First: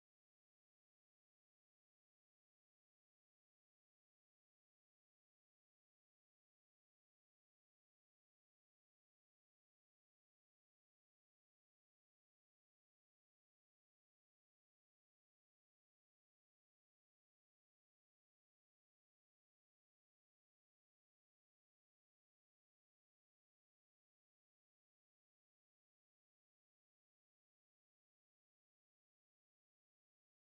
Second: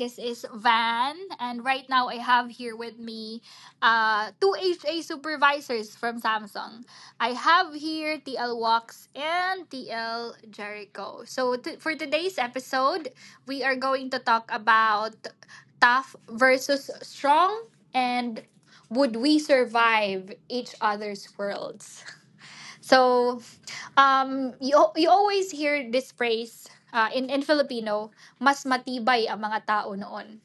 This is Van, and right now I have here with me two HA supervisors from Samsung. I have here TL Walks and TL Jericho. For today's episode, we are going to talk about tough versus strong, and would we survive each other's worlds. So, you always hear this phrase in Filipino, mas matibay ang mga tao noon.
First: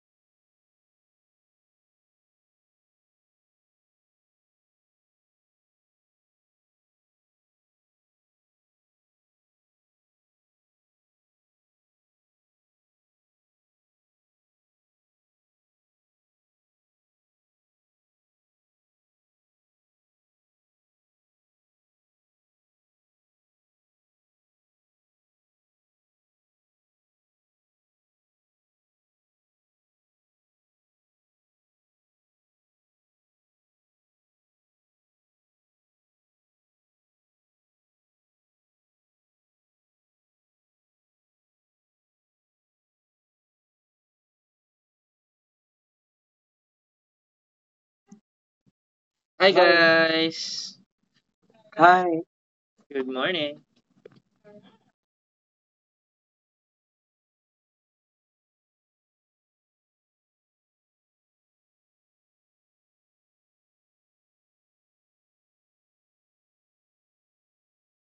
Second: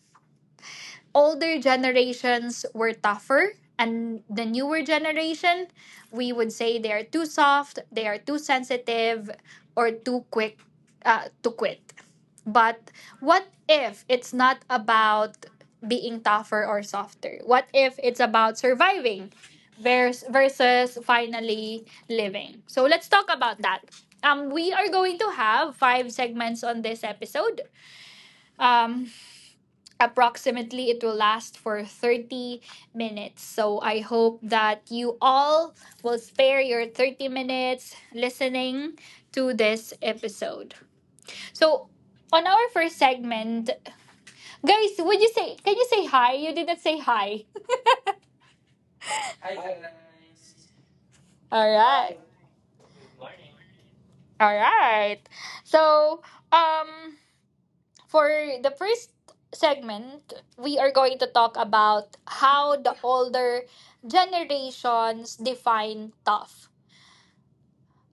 Older generations were tougher, and the newer generation, we would say they are too soft, they are too sensitive, or too quick to quit. But what if it's not about being tougher or softer? What if it's about surviving versus finally living? So let's talk about that. We are going to have five segments on this episode. um, Approximately it will last for 30 minutes, so I hope that you all will spare your 30 minutes listening to this episode. So on our first segment, guys, would you say, can you say hi? You didn't say hi. Hi Hi. Hi, guys. guys. All right. Hi. Good morning. All right. So um for the first segment, we are going to talk about how the older generations define tough.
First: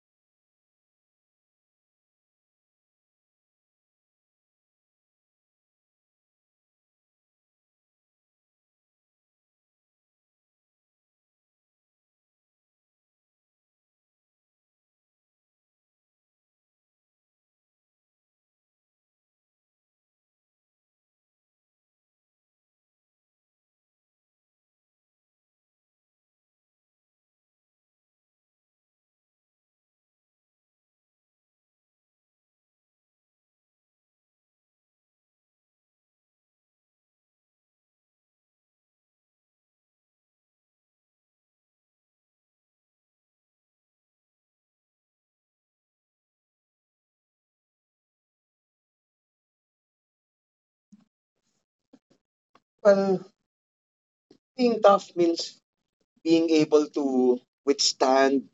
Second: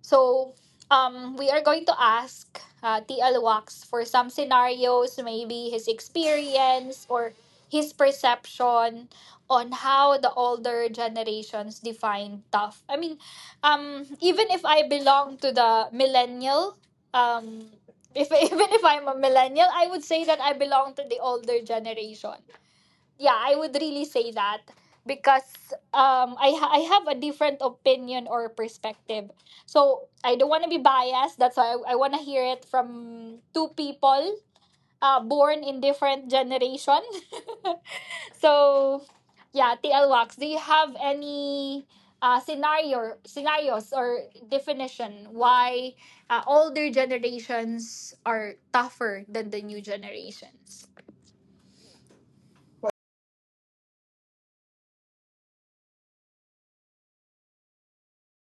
So, we are going to ask TL Wax for some scenarios, maybe his experience or his perception on how the older generations define tough. I mean, even if I belong to the millennial, um, if even if I'm a millennial, I would say that I belong to the older generation. Yeah, I would really say that, because I have a different opinion or perspective. So I don't want to be biased. That's why I want to hear it from two people born in different generation. So yeah, TL Wax, do you have any scenarios or definition why older generations are tougher than the new generations? Well, being tough means being able to withstand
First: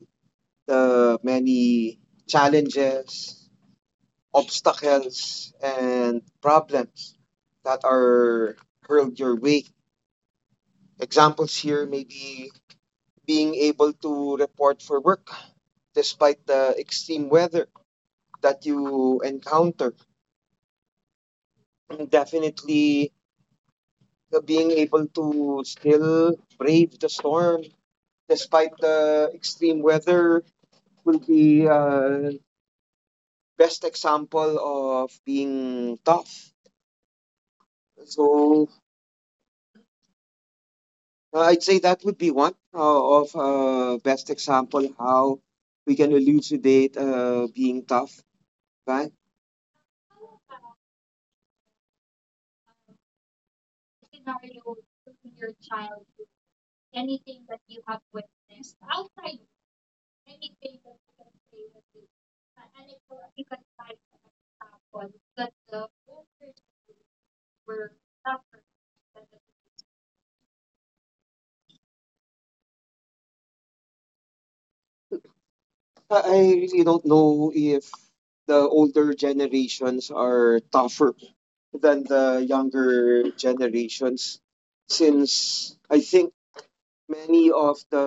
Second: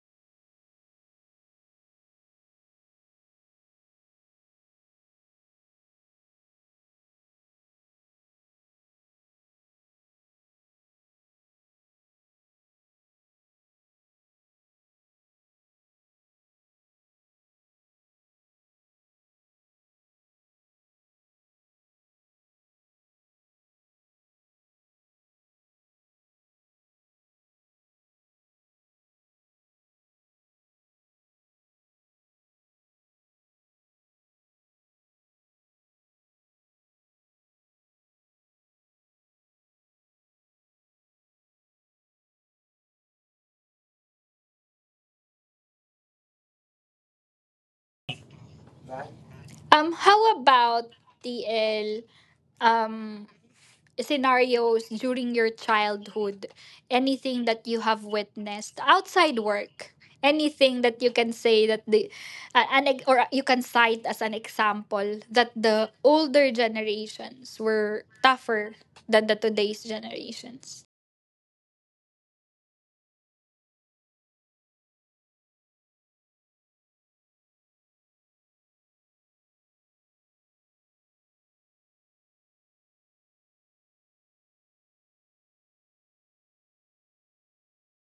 the many challenges, obstacles, and problems that are hurled your way. Examples here may be being able to report for work despite the extreme weather that you encounter. And definitely being able to still brave the storm despite the extreme weather, will be best example of being tough. So I'd say that would be one of best example how we can elucidate being tough. Right? How about TL? um Scenarios during your childhood, anything that you have witnessed outside work, anything that you can say that the or you can cite as an example that the older generations were tougher than the today's generations? I really don't know if the older generations are tougher than the younger generations, since I think many of the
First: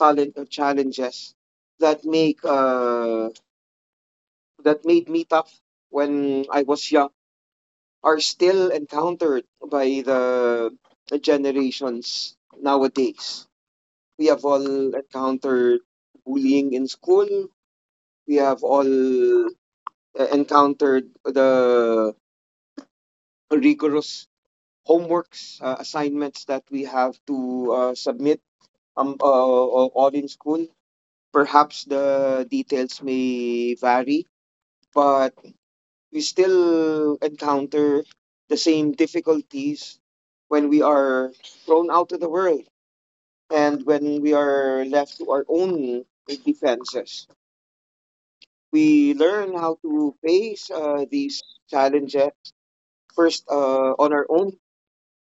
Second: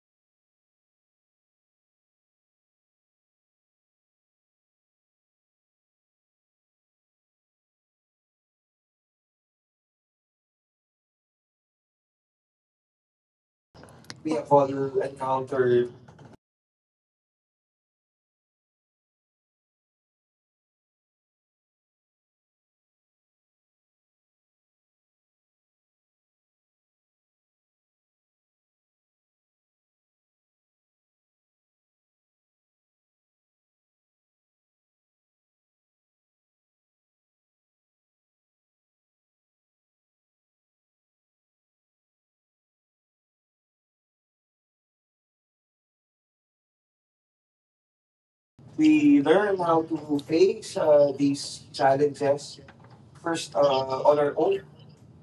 talent or challenges that make uh, that made me tough when I was young are still encountered by the generations nowadays. We We have have all all encountered encountered. bullying in school. We have all encountered the rigorous homeworks, assignments that we have to submit, all in school. Perhaps the details may vary, but we still encounter the same difficulties when we are thrown out of the world and when we are left to our own defenses. We We learn learn how how to to face face these these challenges challenges first, first on on our our own, own,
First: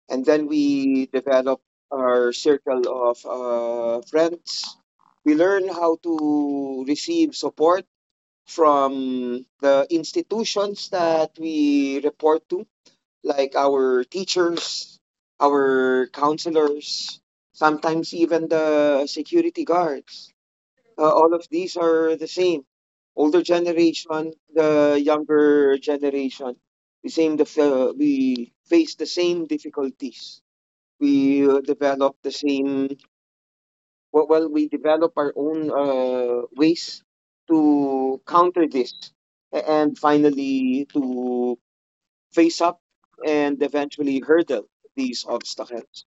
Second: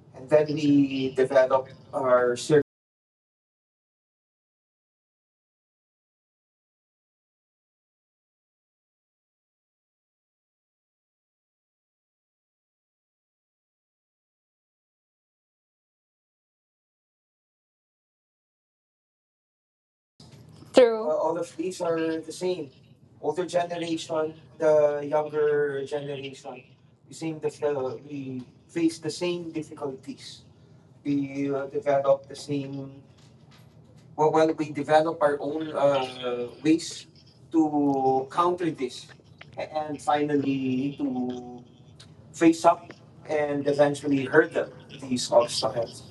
and and then then we we develop develop our our circle. circle of friends. We learn how to receive support from the institutions that we report to, like our teachers, our counselors, sometimes even the security guards. True. All All of of these these are are the the same. same. Older Older generation, generation, the the younger younger generation, generation, the same the fa- we we face face the the same same difficulties. difficulties. We We develop develop the the same. same. well, Well, well we we develop develop our our own own ways ways to to counter counter this, this, and and finally finally to to face face up up and and eventually eventually hurdle hurdle these these obstacles. obstacles.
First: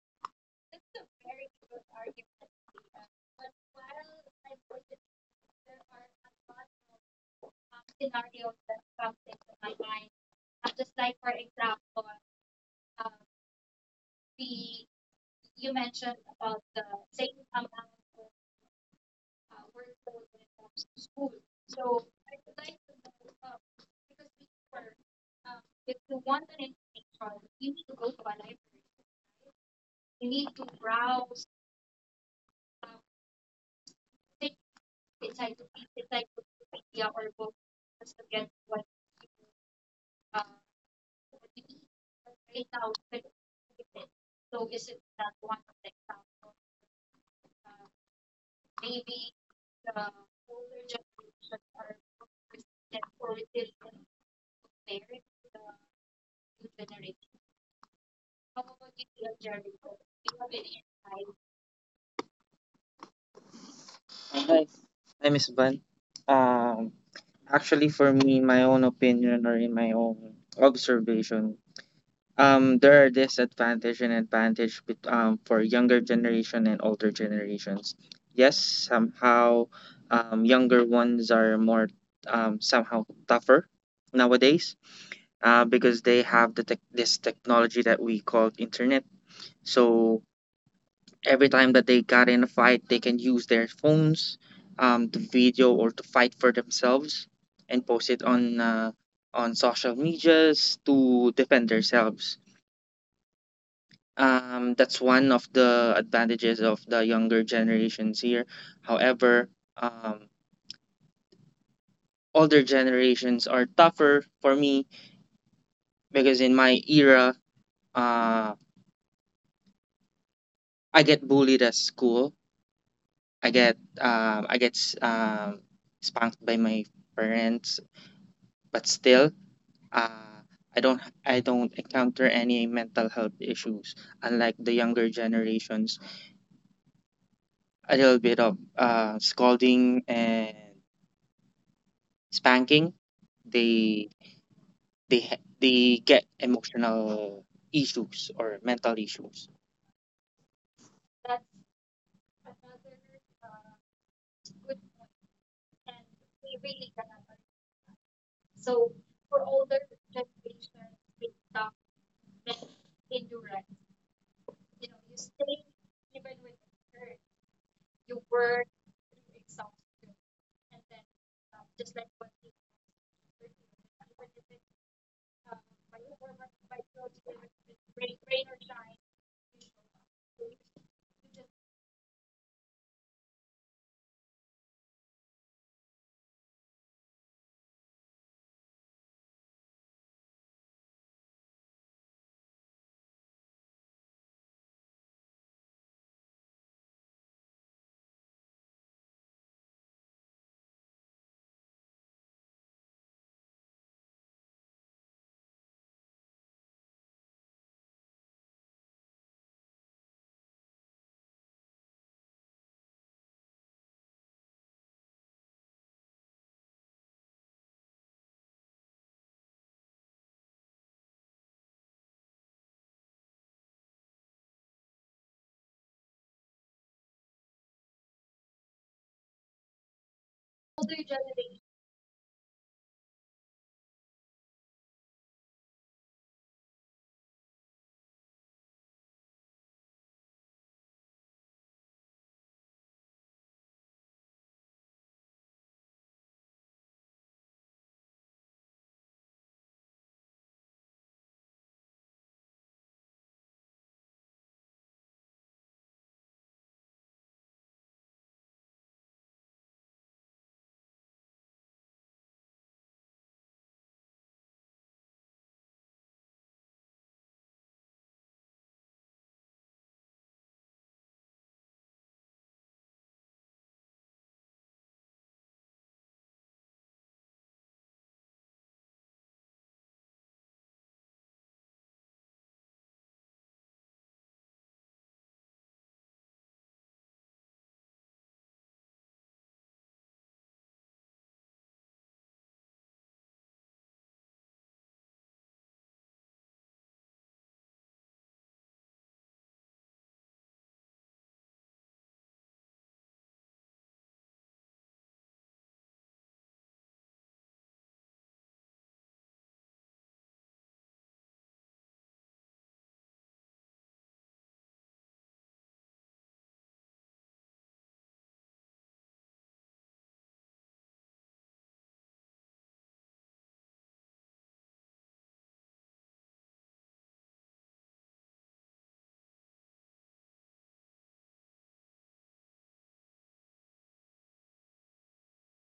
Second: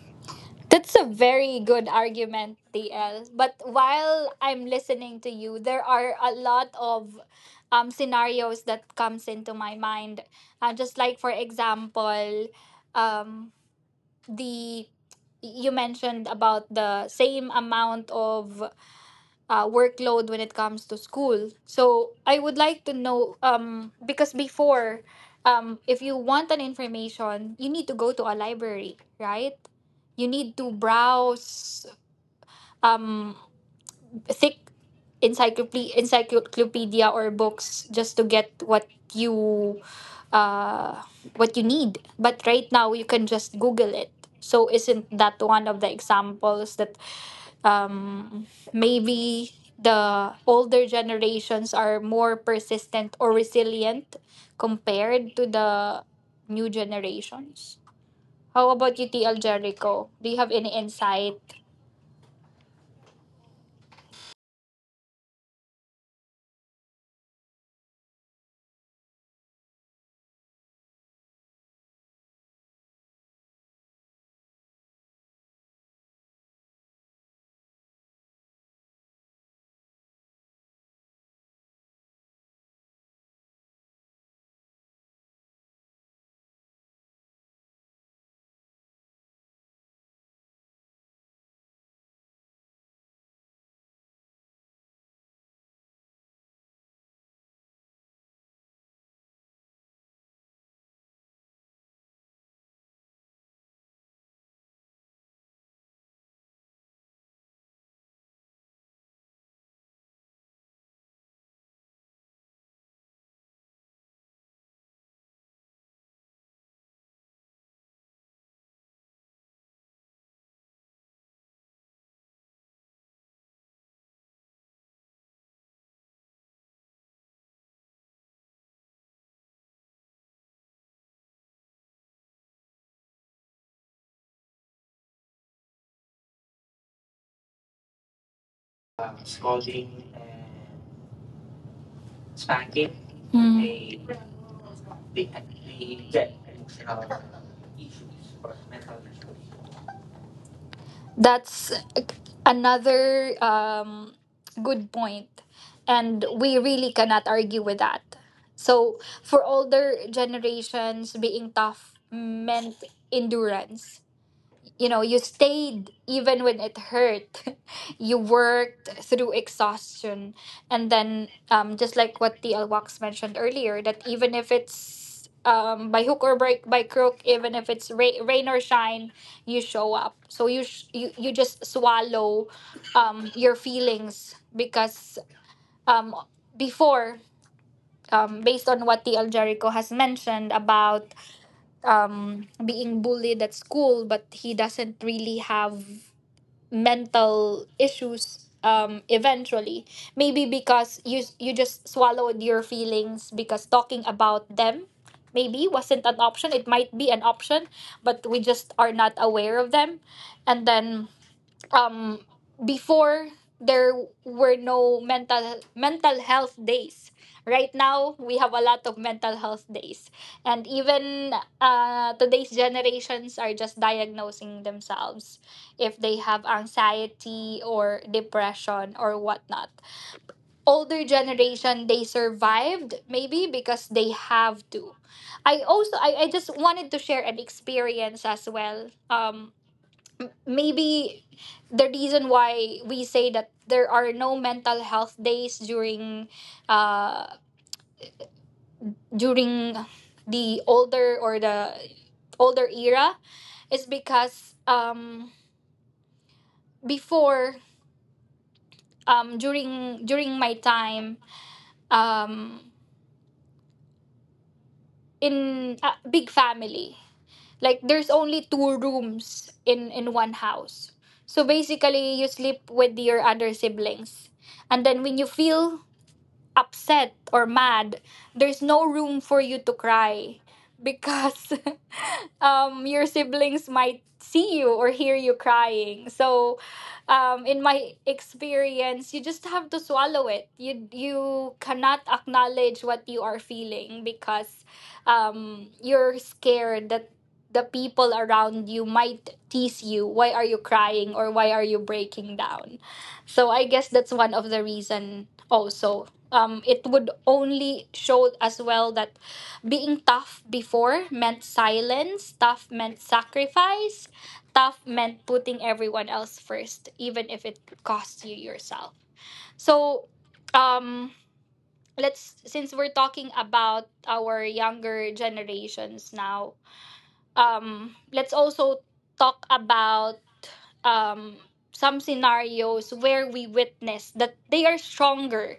That's a very good argument, TL. But while I'm listening to you, there are a lot of scenarios that comes into my mind. Just like, for example, um, the you mentioned about the same amount of workload when it comes to school. So I would like to know because before, if you want an information, you need to go to a library, right? You need to browse um thick encyclopedia or books just to get you uh what you need. But right now you can just Google it. So isn't that one of the examples that um maybe the older generations are more persistent or resilient compared to the new generations? How about you, TL Jericho? Do you have any insight? Hi, hi, Miss Van. Um, Actually, for me, in my own opinion or in my own observation, there are disadvantage and advantage for younger generation and older generations. Yes, somehow younger ones are more, somehow tougher nowadays, because they have the tech this technology that we call internet. So every time that they got in a fight, they can use their phones, to video or to fight for themselves, and post it on, social medias to defend themselves. That's one of the advantages of the younger generations here. However, um, older generations are tougher for me because in my era, uh, I get bullied at school. I get spanked by my parents, but still, uh, I don't I don't encounter any mental health issues unlike the younger generations. A little bit of Scolding scolding and and spanking, spanking, mm, they, they they they, ha- they they get get emotional emotional issues issues or or mental mental issues. issues. That's another good point, and we really cannot argue with that. So, for older generations, being tough meant endurance. You know, you stayed even when it hurt. You worked through exhaustion. And then, just like what the Wax mentioned earlier, that even if it's by hook or by crook, even if it's rain or shine, you show up. So you just swallow your feelings, because um, before based on what the Jericho has mentioned about being bullied at school, but he doesn't really have mental issues. Eventually, maybe because you just swallowed your feelings, because talking about them maybe wasn't an option. It might be an option, but we just are not aware of them. And then, um before there were no mental health days. Right now we have a lot of mental health days. And even today's generations are just diagnosing themselves if they have anxiety or depression or whatnot. Older generation, they survived maybe because they have to. I just wanted to share an experience as well. Maybe the reason why we say that there are no mental health days during uh during the older or the older era is because before during during my time, um in a big family, like there's only two rooms in one house, so basically you sleep with your other siblings. And then when you feel upset or mad, there's no room for you to cry because your siblings might see you or hear you crying. So, in my experience, you just have to swallow it. You cannot acknowledge what you are feeling because you're scared that the people around you might tease you. Why are you crying or why are you breaking down? So I guess that's one of the reason also. It would only show as well that being tough before meant silence, tough meant sacrifice, tough meant putting everyone else first, even if it costs you yourself. So, um, let's, since we're talking about our younger generations now, let's also talk about um, some scenarios where we witness that they are stronger,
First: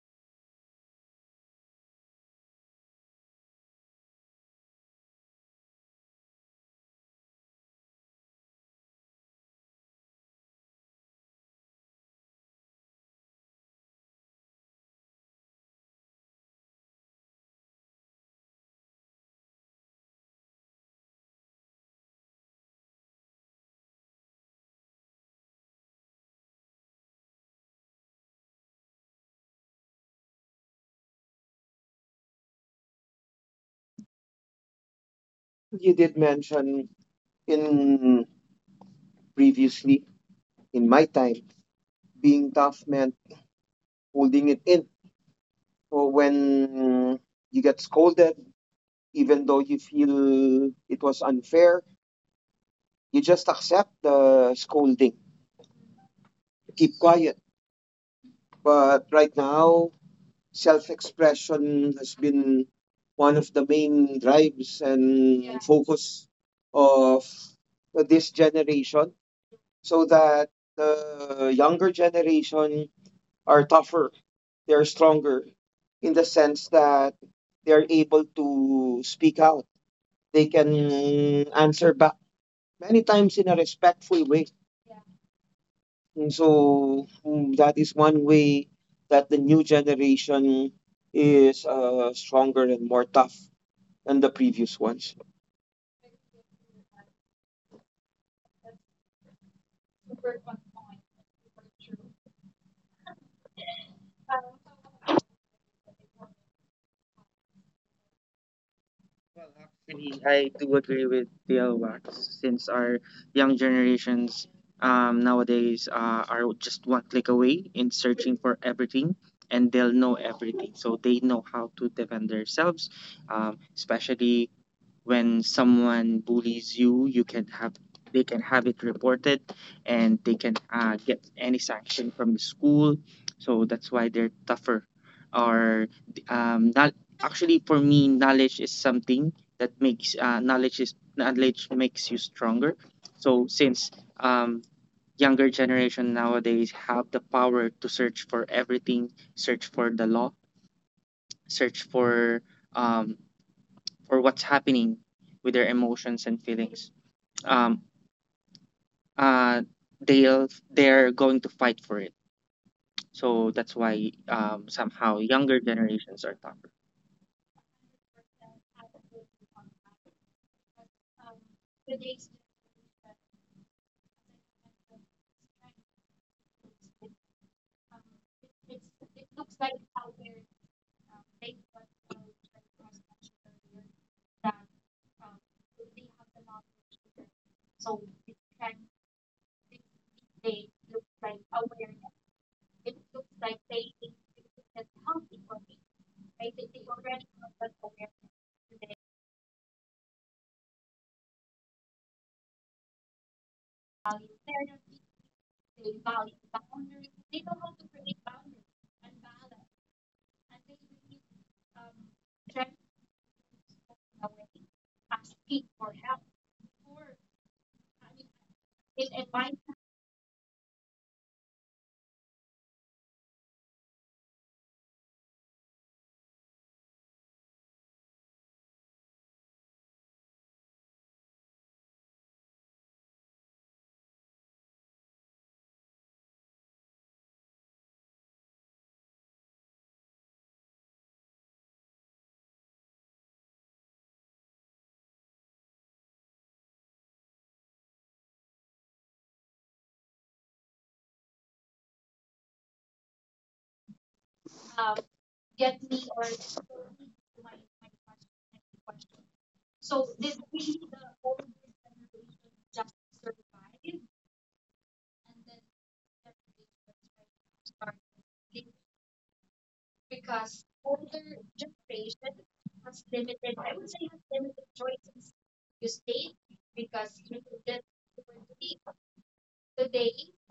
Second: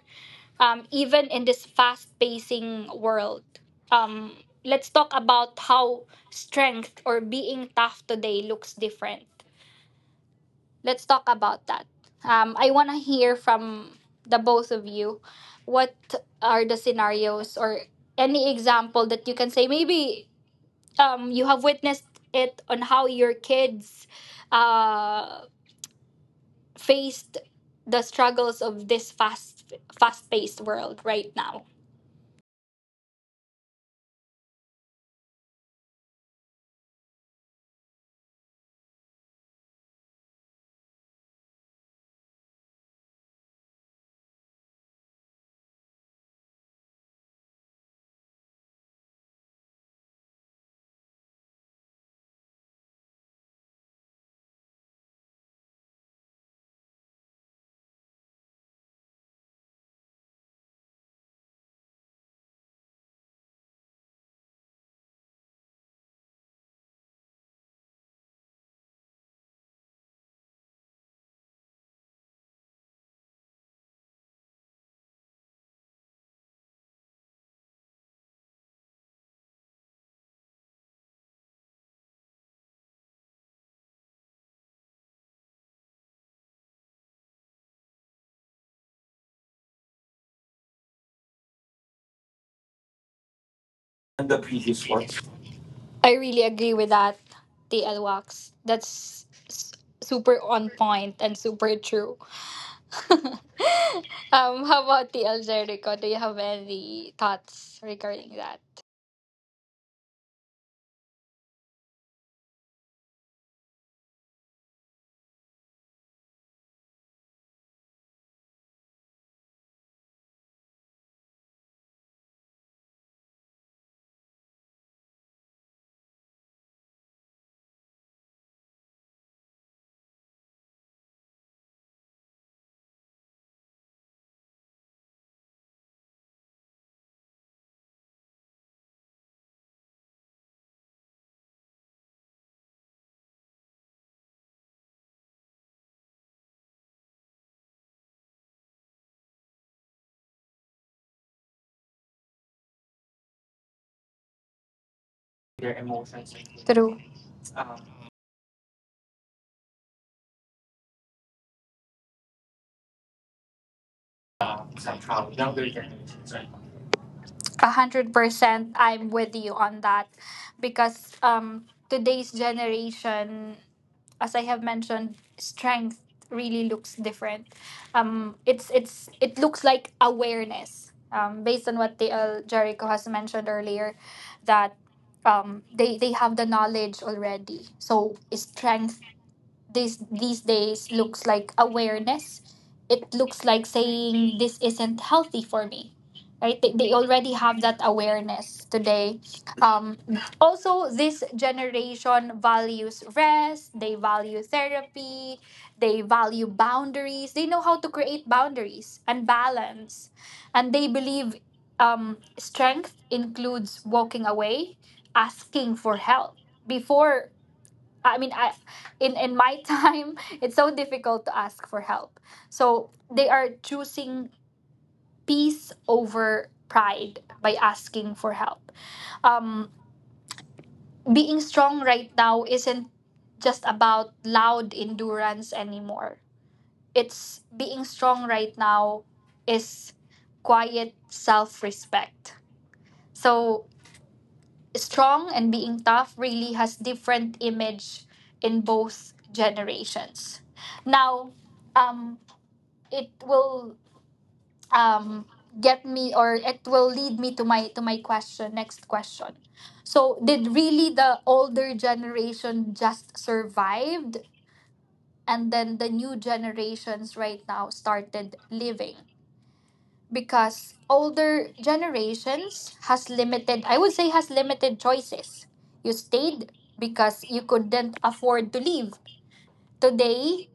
even in this fast pacing world. Um, let's talk about how strength or being tough today looks different. Let's talk about that. I want to hear from the both of you. What are the scenarios or any example that you can say? Maybe you have witnessed it on how your kids uh, faced the struggles of this fast paced world right now. You did mention in previously, in my time being tough meant holding it in. Or when you get scolded, even though you feel it was unfair, you just accept the scolding, keep quiet. But right now, self-expression has been one of the main drives and focus of this generation, so that the younger generation are tougher, they're stronger in the sense that they're able to speak out, they can answer back many times in a respectful way. And so, that is one way that the new generation is stronger and more tough than And the the previous previous one. ones. I really agree with that, TL Wax. Super on point and super true. um, how about TL Jericho? Do you have any thoughts regarding that? Well, actually, I do agree with the Wax, since our young generations, nowadays, are just one click away in searching for everything, and they'll know everything. So they know how to defend themselves, especially when someone bullies you you can have they can have it reported, and they can get any sanction from the school. So that's why they're tougher. Or not, actually, for me knowledge is something that makes knowledge is knowledge makes you stronger. So since um younger generation nowadays have the power to search for everything, search for the law, search for, um what's happening with their Their emotions emotions. and feelings, True. um, Um. uh, they're going to fight for it. So that's why, somehow Somehow younger younger generations are generations, right? tougher. 100%, I'm with you on that, because today's generation, as I have mentioned, strength really looks different. It looks like awareness. Based on what TL Jericho has mentioned earlier, that they have the knowledge already. So strength these days looks like awareness. It looks like saying this isn't healthy for me, right? They already have that awareness today. Um, Also, this generation values rest. They value therapy. They value boundaries. They know how to create boundaries and balance, and they believe strength includes walking away, asking for help. before I, in my time, it's so difficult to ask for help. So they are choosing peace over pride by asking for help. Um, Being strong right now isn't just about loud endurance anymore. It's, being strong right now is quiet self respect. So strong and being tough really has different image in both generations. Now, um, it will um, get me, or it will lead me to my question next question. So, did really the older generation just survived, and then the new generations right now started living? Because older generations has limited, I would say has limited choices. You stayed because you couldn't afford to leave. Today,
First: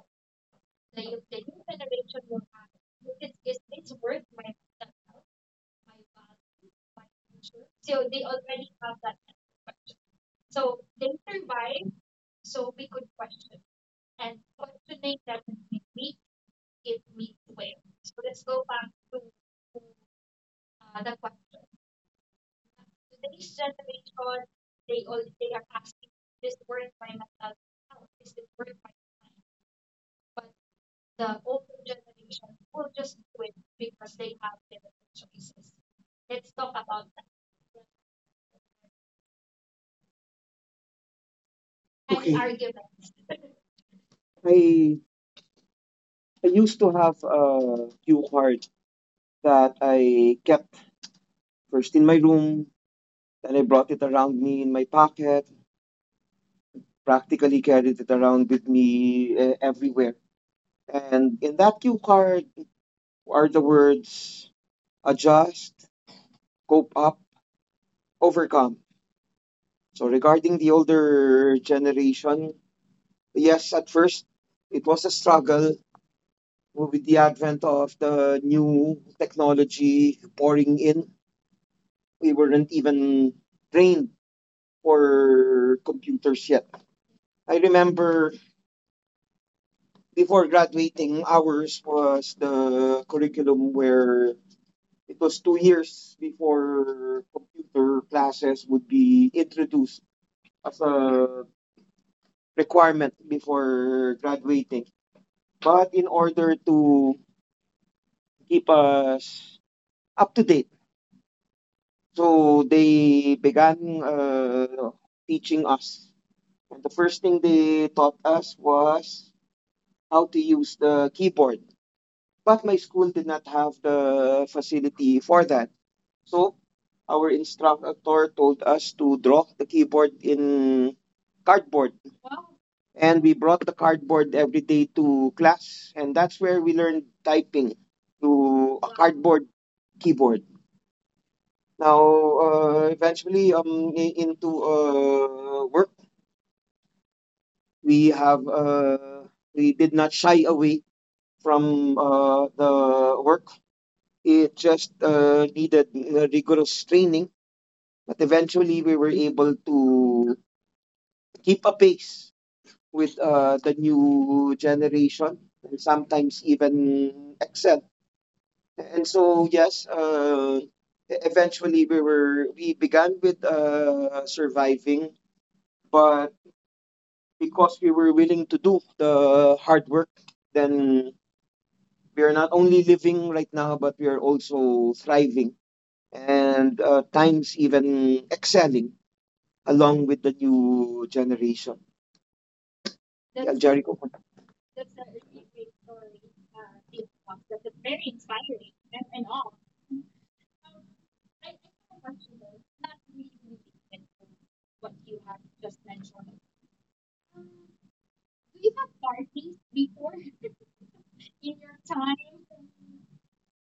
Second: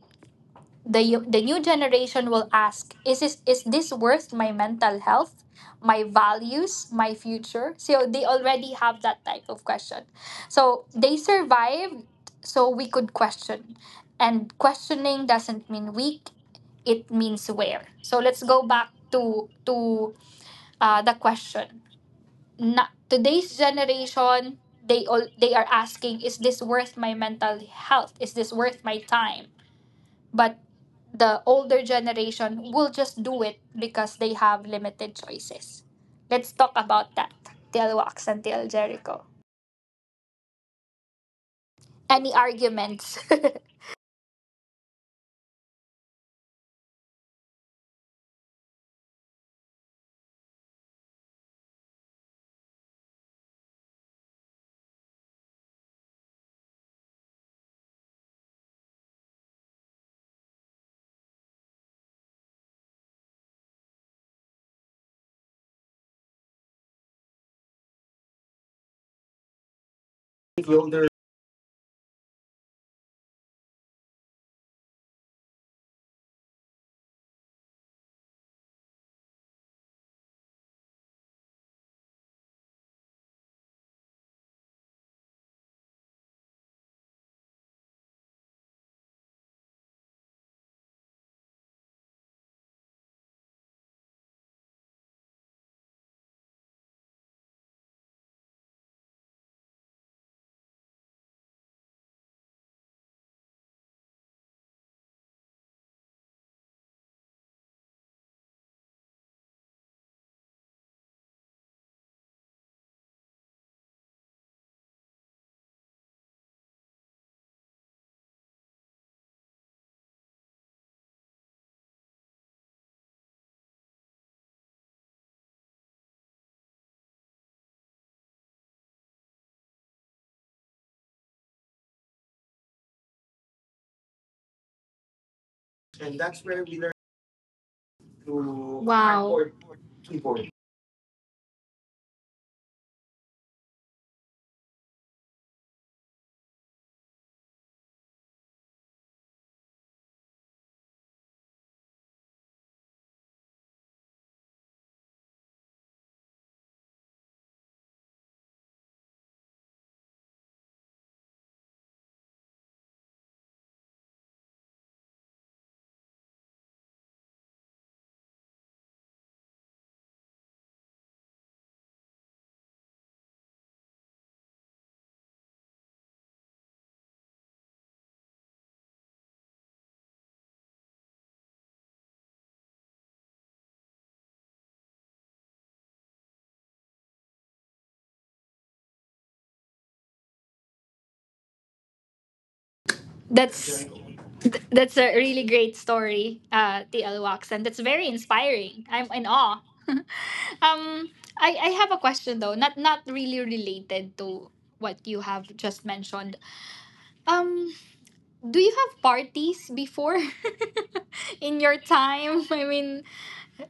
the the new generation will ask, is this worth my mental health, my values, my future? So they already have that type of question. So they survived, so we could question. And questioning doesn't mean weak, it means where. So let's go back to the question. Today's generation, they are asking, is this worth my mental health? Is this worth my time? But the older generation will just do it because they have limited choices. Let's talk about that. Till Wax and Till Jericho. Any Okay. arguments? I I used to have a cue card that I kept first in my room, then I brought it around me in my pocket, practically carried it around with me everywhere. And in that cue card are the words adjust, cope up, overcome. So regarding the We older generation, yes, at first it was a struggle with the advent of the new technology pouring in. We weren't even trained for computers yet. I remember before graduating, ours was the curriculum where it was 2 years before computer classes would be introduced as a requirement before graduating. But in order to keep us up to date, so they began teaching us. And the first thing they taught us was how to use the keyboard. But my school did not have the facility for that. So our instructor told us to draw the keyboard in cardboard. And we brought the cardboard every day to class. And and that's that's where where we we learn learned typing to to a wow. cardboard Hardcore keyboard. keyboard. Now, eventually, into work, we have uh, we did not shy away from the work. It just needed rigorous training, but eventually we were able to keep a pace with, the new generation and sometimes even excel. And so, yes, eventually we began with surviving, but because we were willing to do the hard work, then we are not only living right now, but we are also thriving and times even excelling along with the new generation. The That's Algeric Open. That's a really great story, TL Wax, and that's very inspiring. I'm in awe. um, I have a question though, not not really related to what you have just mentioned. Um, do you have parties before in your time? I mean,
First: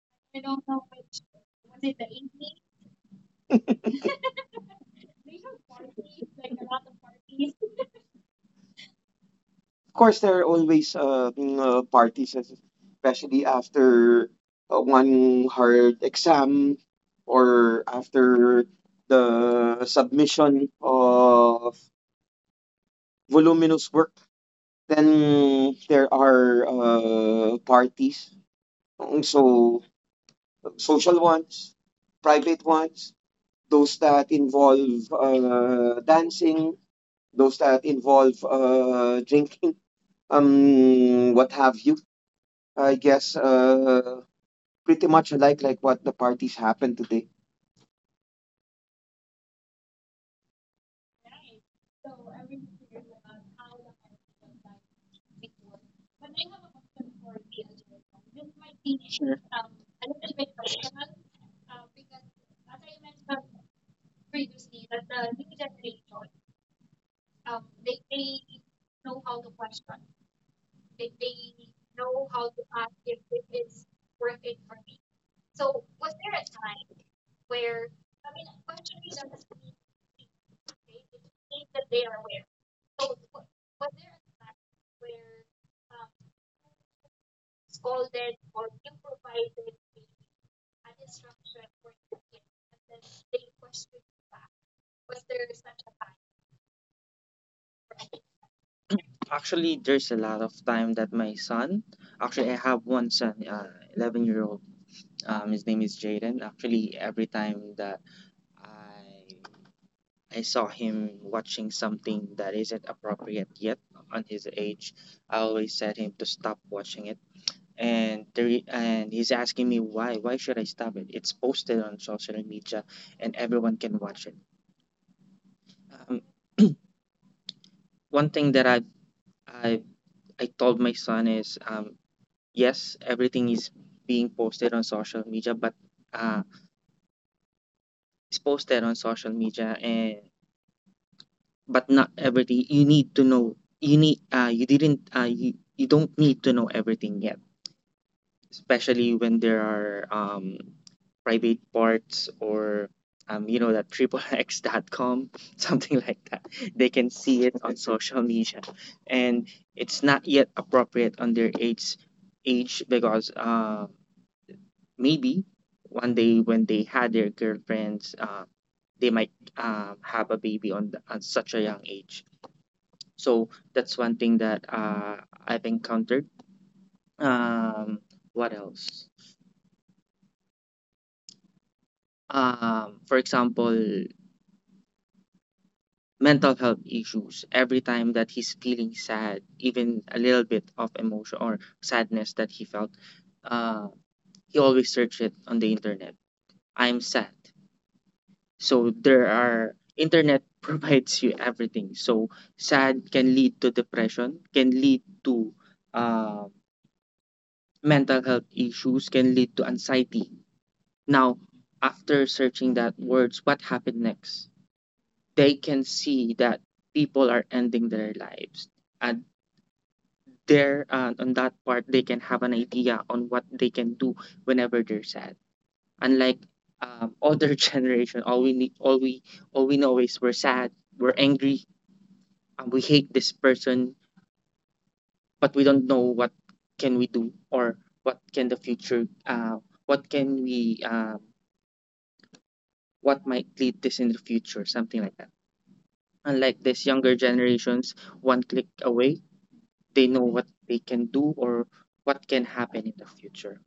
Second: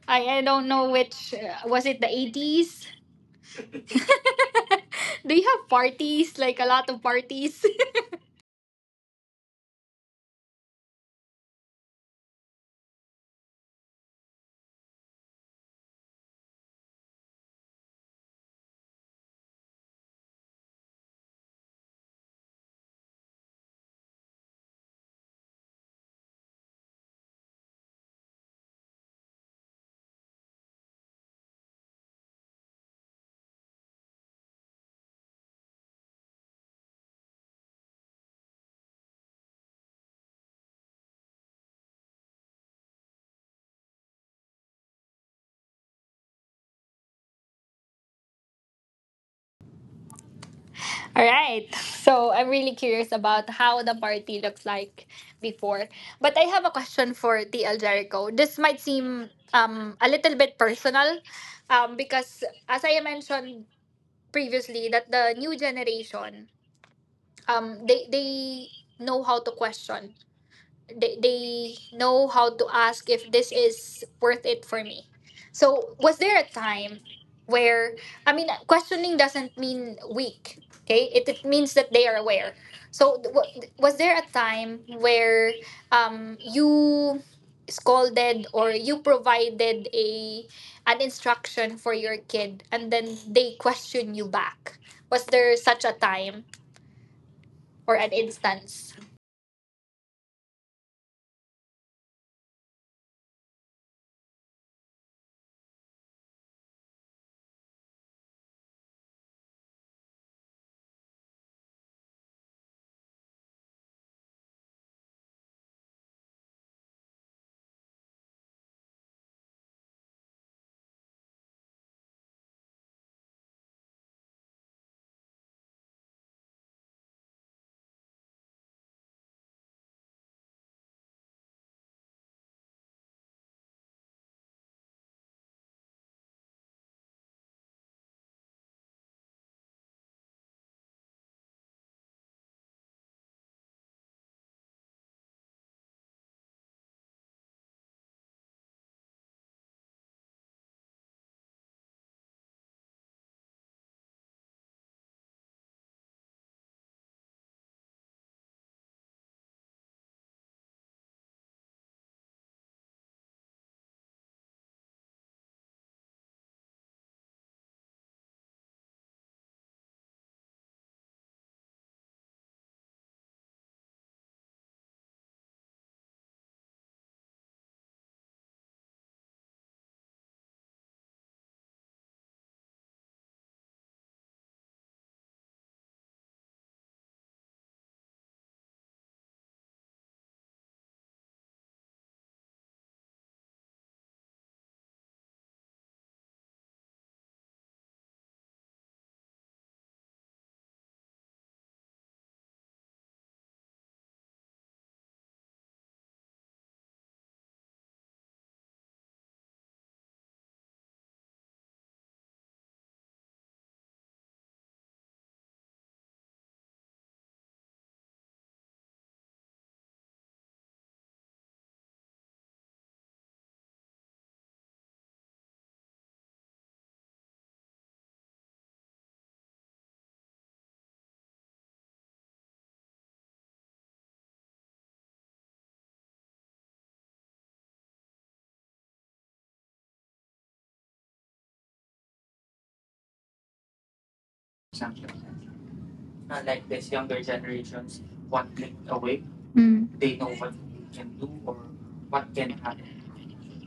I don't know which was it the 80s. Do you have parties, like a lot of parties? Of course, there are always, parties, especially after one hard exam or after the submission of voluminous work. Then there are parties. So, social ones, private ones, those that involve dancing, those that involve drinking, what have you. I guess pretty much like what the parties happen today. All right. So I'm really curious about how the party looks like before. But I have a question for TL Jericho. This might seem a little bit personal because as I mentioned previously that the new generation they know how to question, they know how to ask if this is worth it for me. So was there a time where, I mean, questioning doesn't mean weak. Okay, it means that they are aware. So was there a time where, you scolded or you provided a an instruction for your kid and then they question you back? Was there such a time or an instance? Actually, there's a lot of time that my son, actually, I have one son, 11-year-old. His name is Jaden. Actually, every time that I I saw him watching something that isn't appropriate yet on his age. I always said him to stop watching it. And and he's asking me why should I stop it? It's posted on social media and everyone can watch it. Um, One thing that I I told my son is, yes, everything is being posted on social media, but uh, it's posted on social media, and but not everything you need to know. You need uh you didn't uh you, you don't need to know everything yet, especially when there are private parts, or you know that xxx.com, something like that. They can see it on social media, and it's not yet appropriate on their age, because maybe one day when they had their girlfriends, they might have a baby on such a young age. So that's one thing that, I've encountered. Um, what else? For example, mental health issues. Every time that he's feeling sad, even a little bit of emotion or sadness that he felt, uh, he always search it on the internet. I'm sad. So there are internet provides you everything. So sad can lead to depression, can lead to uh, mental health issues, can lead to anxiety. Now, after searching that words, what happened next? They can see that people are ending their lives. And there, on that part, they can have an idea on what they can do whenever they're sad. Unlike, other generation, all we need, all we know is we're sad, we're angry, and we hate this person, but we don't know what can we do, or what can the future, what can we, what might lead this in the future, something like that. Not Unlike like these this younger younger generations, generations, one one click click away, away. Mm. they They know know what what they they can can do do or or what what can can happen in the happen. future.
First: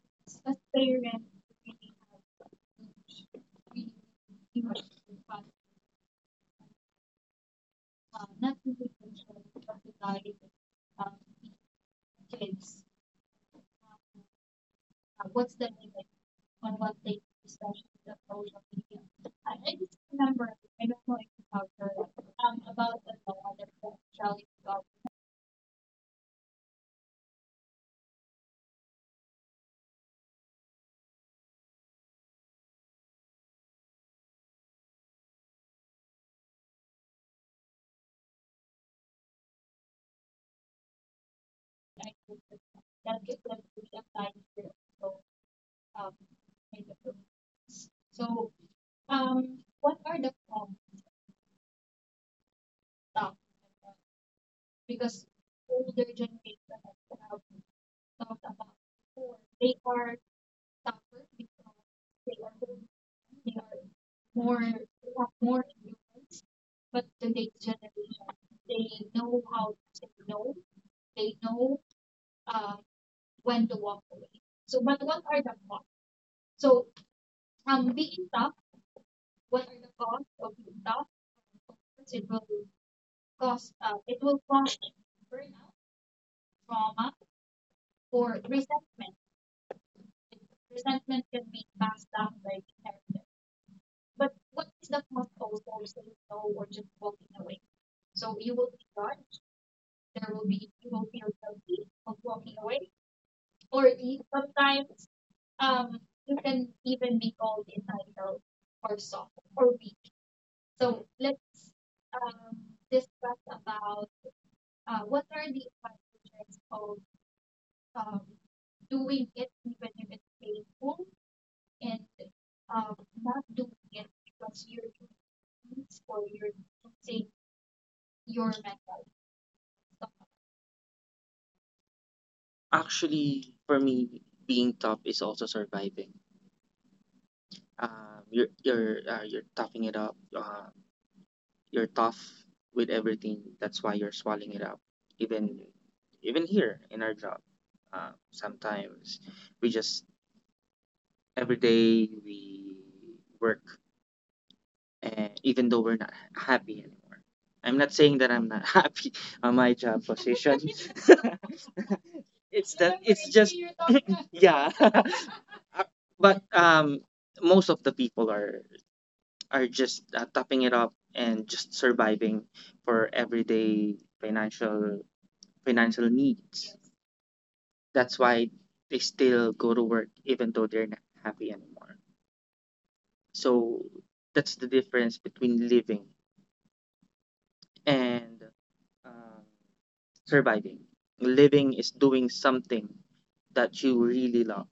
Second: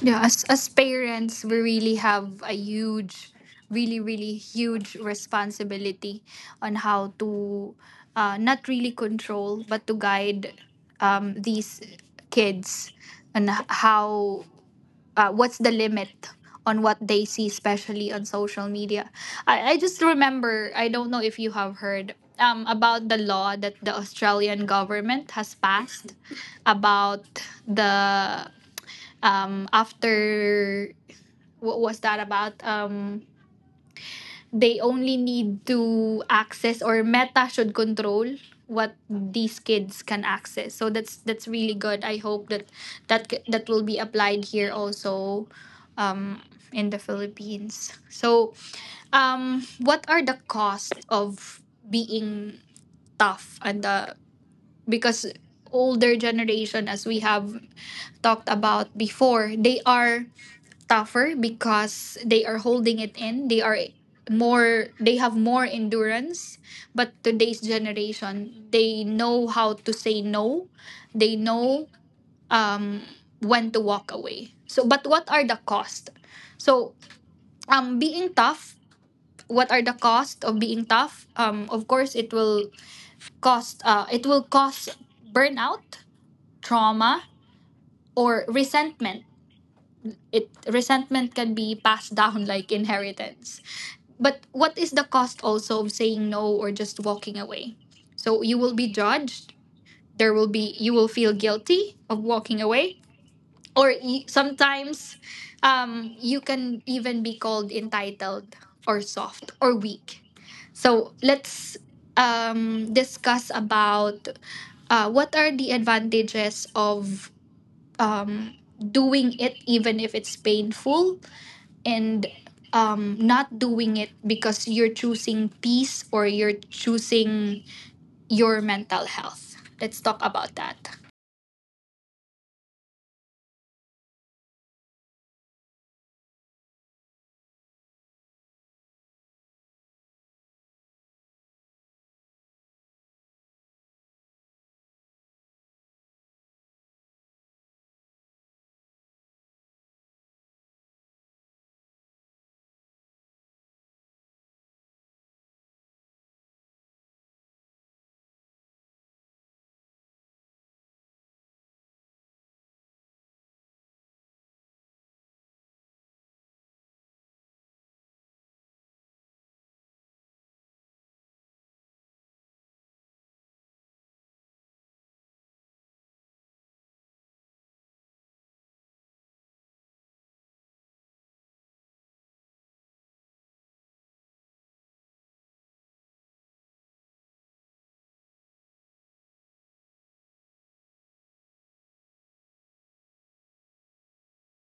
Yeah, as parents, we really have a huge, really really huge responsibility on how to, not really control but to guide, these kids on how, what's the limit on what they see, especially on social media. I just remember, I don't know if you have heard about the law that the Australian government has passed about the, after what was that about? They only need to access, or Meta should control what these kids can access. So that's really good. I hope that that will be applied here also, um in the Philippines. So what are the costs of being tough? And the, because older generation, as we have talked about before, they are tougher because they are holding it in. They are more, they have more endurance, but today's generation, they know how to say no. They know, um when to walk away. So but what are the cost? So being tough, what are the cost of being tough? Of course it will cost, it will cause burnout, trauma or resentment. It resentment can be passed down like inheritance. But what is the cost also of saying no or just walking away? So you will be judged. There will be, you will feel guilty of walking away, or sometimes, you can even be called entitled or soft or weak. So let's, discuss about, what are the advantages of, doing it even if it's painful, and not doing it because you're choosing peace or you're choosing your mental health. Let's talk about that. Actually, for me, being tough is also surviving. You're toughing it up. You're tough with everything. That's why you're swallowing it up. Even even here in our job, sometimes we just every day we work, even though we're not happy anymore. I'm not saying that I'm not happy on my job position. It's, yeah, but most of the people are just topping it up and just surviving for everyday financial needs. That's why they still go to work even though they're not happy anymore. So that's the difference between living and, uh, surviving. Living is doing something that you really love.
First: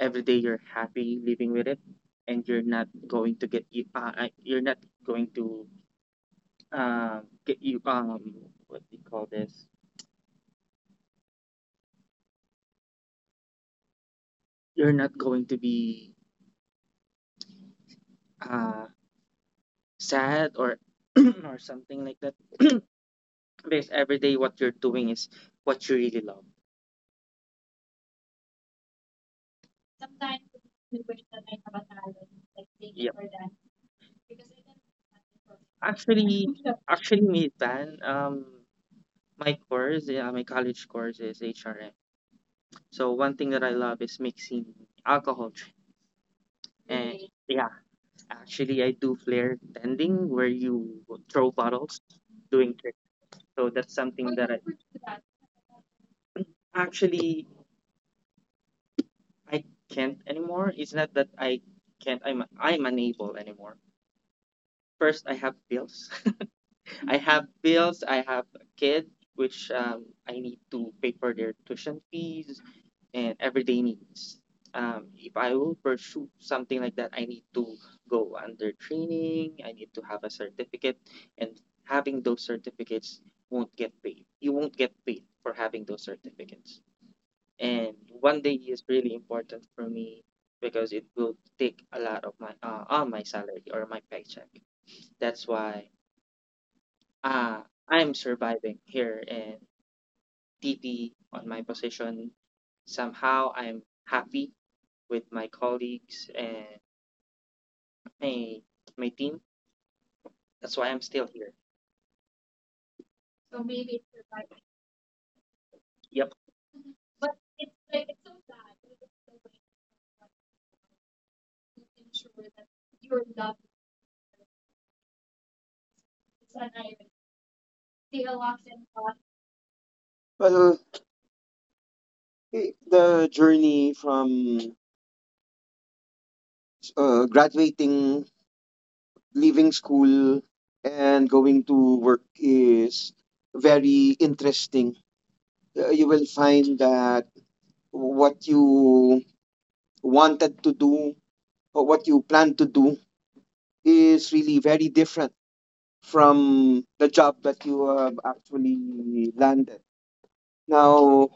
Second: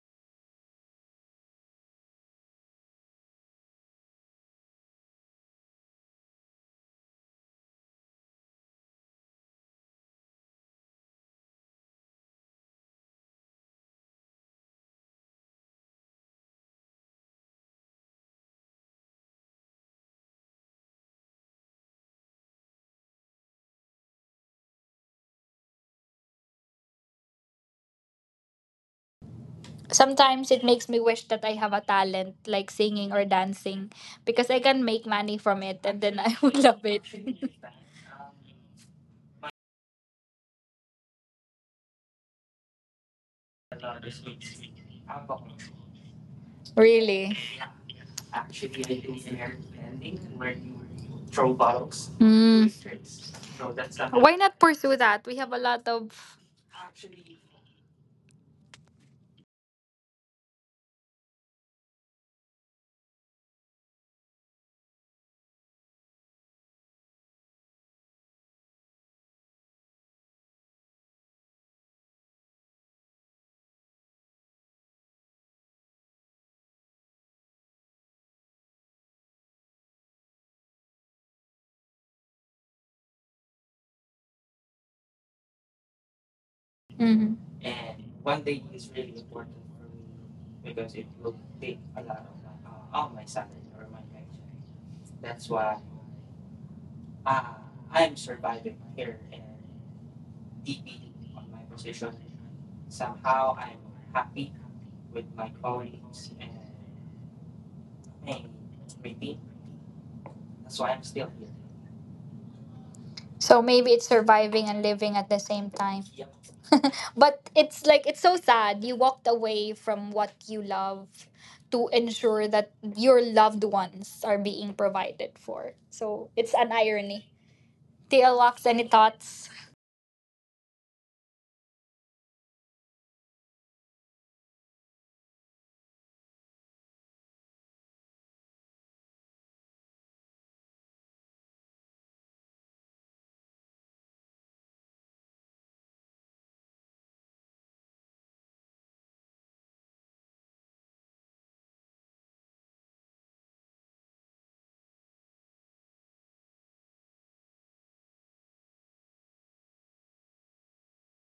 Every day you're happy living with it, and you're not going to get you. You're not going to get you. What do you call this? You're not going to be uh, sad or or something like that. Because every day what you're doing is what you really love. Sometimes it makes me wish that I have a talent like singing or dancing because I can make money from it and then I Actually, would love it. actually, me, Dan. My course, yeah, my college course is HRM. So one thing that I love is mixing alcohol. Really? Yeah, actually I do flare tending where you throw bottles Mm. doing tricks. So that's something, Why not pursue that? We have a lot of. actually I can't anymore. It's not that I can't. I'm unable anymore. First, I have bills. I have bills. I have a kid, which I need to pay for their tuition fees, and everyday needs. If I will pursue something like that, I need to go under training, I need to have a certificate, and having those certificates won't get paid. You won't get paid for having those certificates. Mhm. And one day is really important for me because it will take a lot of my all my salary or my paycheck. That's why, uh, I'm surviving here in TP on my position. Somehow I'm happy with my colleagues and my my team. That's why I'm still here. So maybe it's surviving and living at the same time. Yep. But it's like it's so sad you walked away from what you love to ensure that your loved ones are being provided for. So it's an irony. TL Locks, any thoughts? Well, eh, the journey from graduating, leaving school, and going to work is very interesting. You will find that what you wanted to do or what you plan to do is really very different from the job that you have actually landed. Now,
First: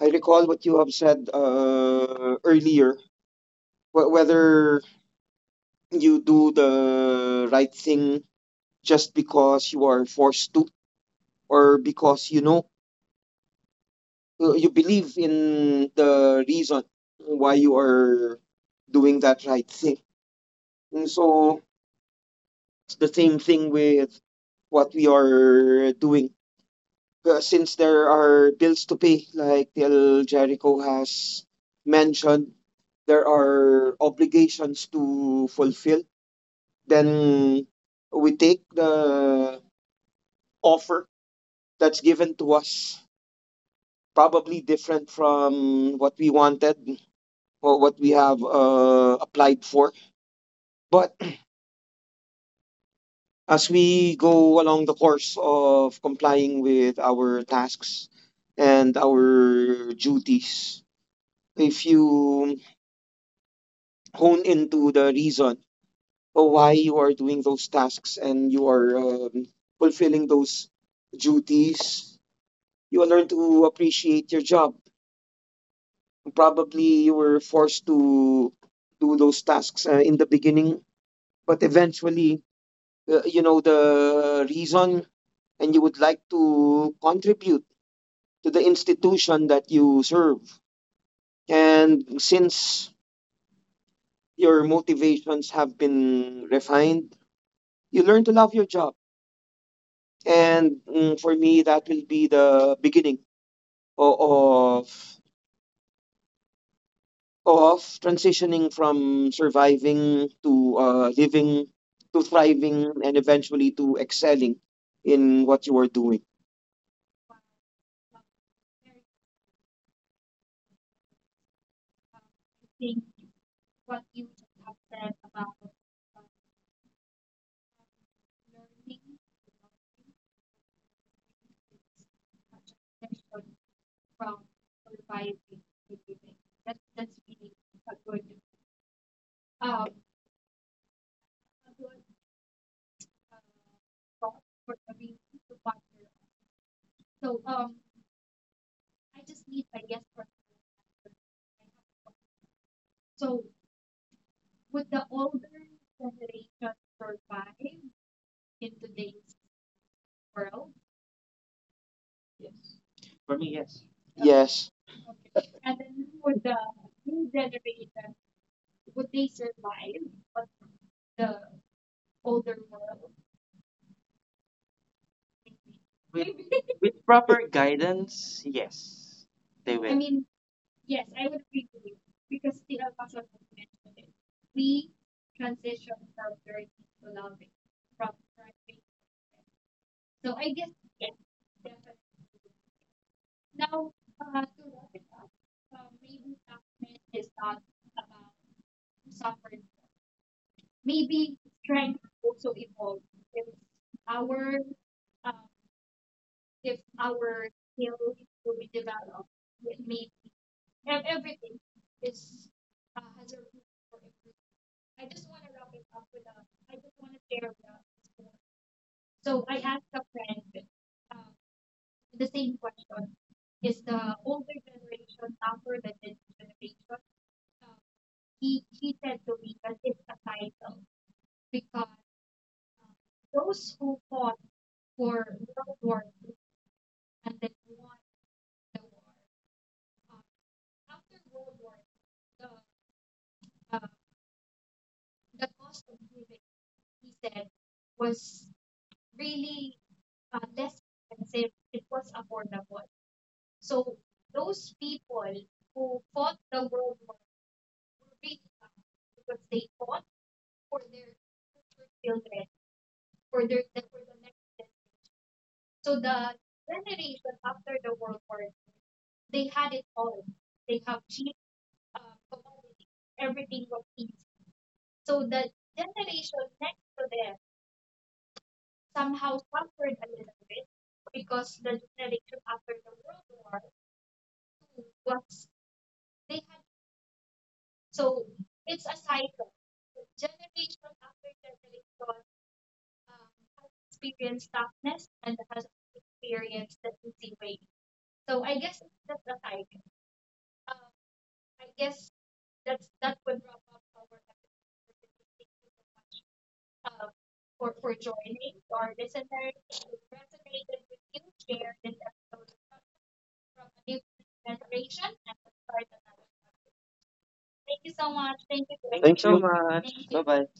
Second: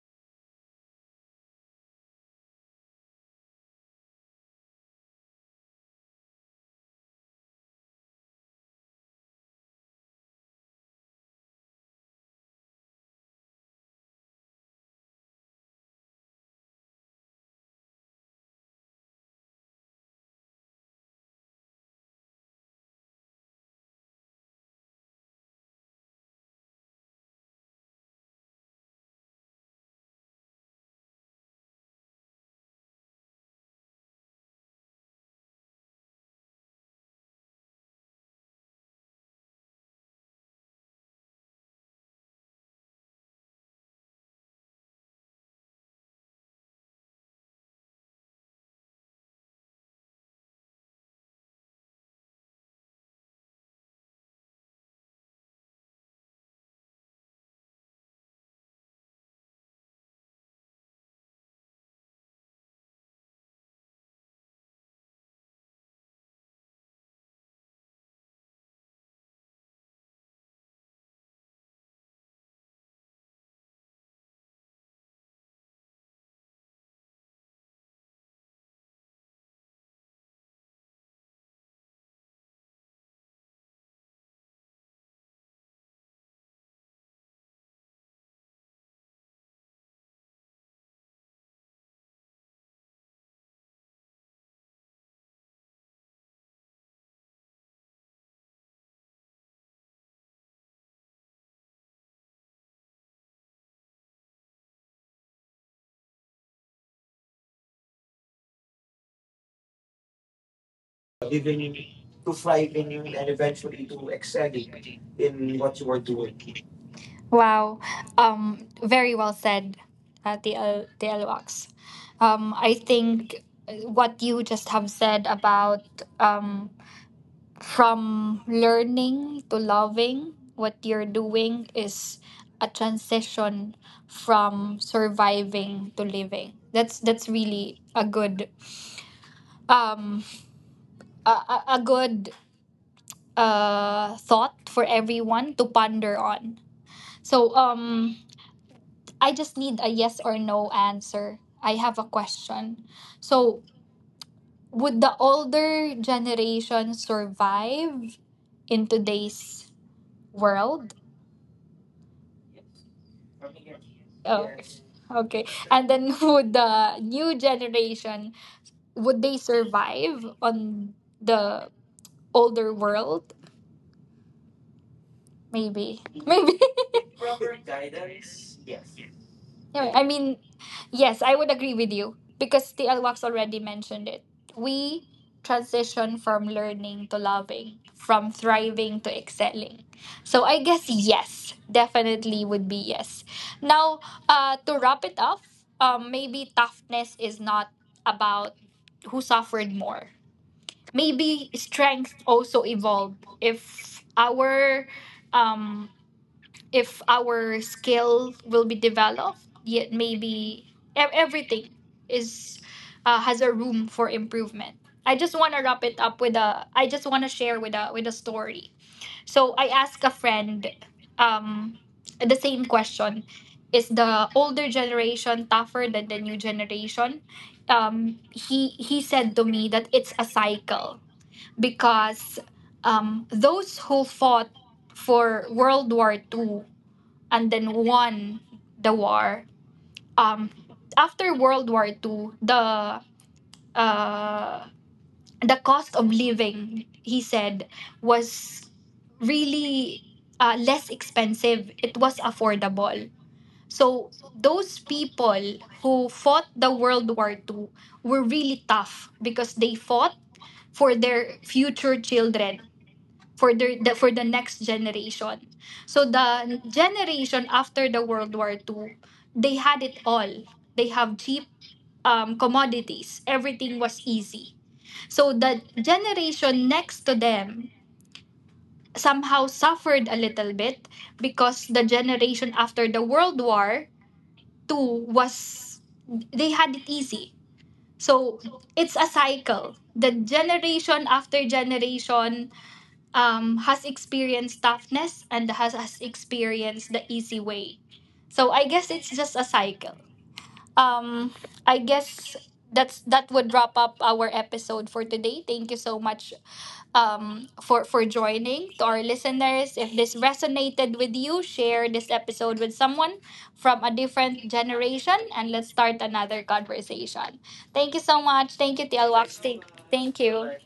I recall what you have said earlier, whether you do the right thing just because you are forced to, or because you believe in the reason why you are doing that right thing. And so it's the same thing with what we are doing. Since there are bills to pay, like Del Jericho has mentioned, there are obligations to fulfill, then we take the offer that's given to us, probably different from what we wanted or what we have applied for. But as we go along the course of complying with our tasks and our duties, if you hone into the reason of why you are doing those tasks, and you are fulfilling those duties, you will learn to appreciate your job. Probably you were forced to do those tasks in the beginning, but eventually, you know the reason, and you would like to contribute to the institution that you serve. And since your motivations have been refined, you learn to love your job. And, for me, that will be the beginning o- of of transitioning from surviving to, living, Living to to thriving thriving, and and eventually eventually to to excel excelling in in what you what you are are doing. doing. Wow. Very well said, TL Locks, I think what you just have said about, um from learning to loving what you're doing is a transition from surviving to living. That's really a good, um a, a good, thought for everyone to ponder on. So I just need a yes or no answer. I have a question. So would the older generation survive in today's world? Yes. For me, yes. Oh, Yes. okay. And then would the new generation, would they survive on the older world? Maybe, With, maybe. with proper guidance, yes. They Anyway, will. I mean, yes, I would agree with you because the Alwax already mentioned it. We transition from learning to loving, from thriving to excelling. So I guess yes, definitely would be yes. Now, to wrap it up, maybe toughness is not about who suffered more. Maybe strength also evolved. If our, um if our skill will be developed, yet maybe everything is, has a room for improvement. I just want to wrap it up with a, I just want to share with a, with a story. So I asked a friend, um the same question: is the older generation tougher than the new generation? He said to me that it's a cycle, because those who fought for World War Two and then won the war. Um, after World War Two, the, uh, the cost of living, he said, was really, less expensive. It was affordable. So those people who fought the World War Two were really tough because they fought for their future children, for the next generation. So the generation after the World War II, they had it all. They have cheap, commodities. Everything was easy. So the generation next to them somehow suffered a little bit because the generation after the World War II was, they had it easy. So it's a cycle. The generation after generation, has experienced toughness and has experienced the easy way. So I guess it's just a cycle. Um, I guess that's, that would wrap up our episode for today. Thank you so much, for joining, to our listeners. If this resonated with you, share this episode with someone from a different generation, and let's start another conversation. Thank you so much. Thank you, TL. But Thank you.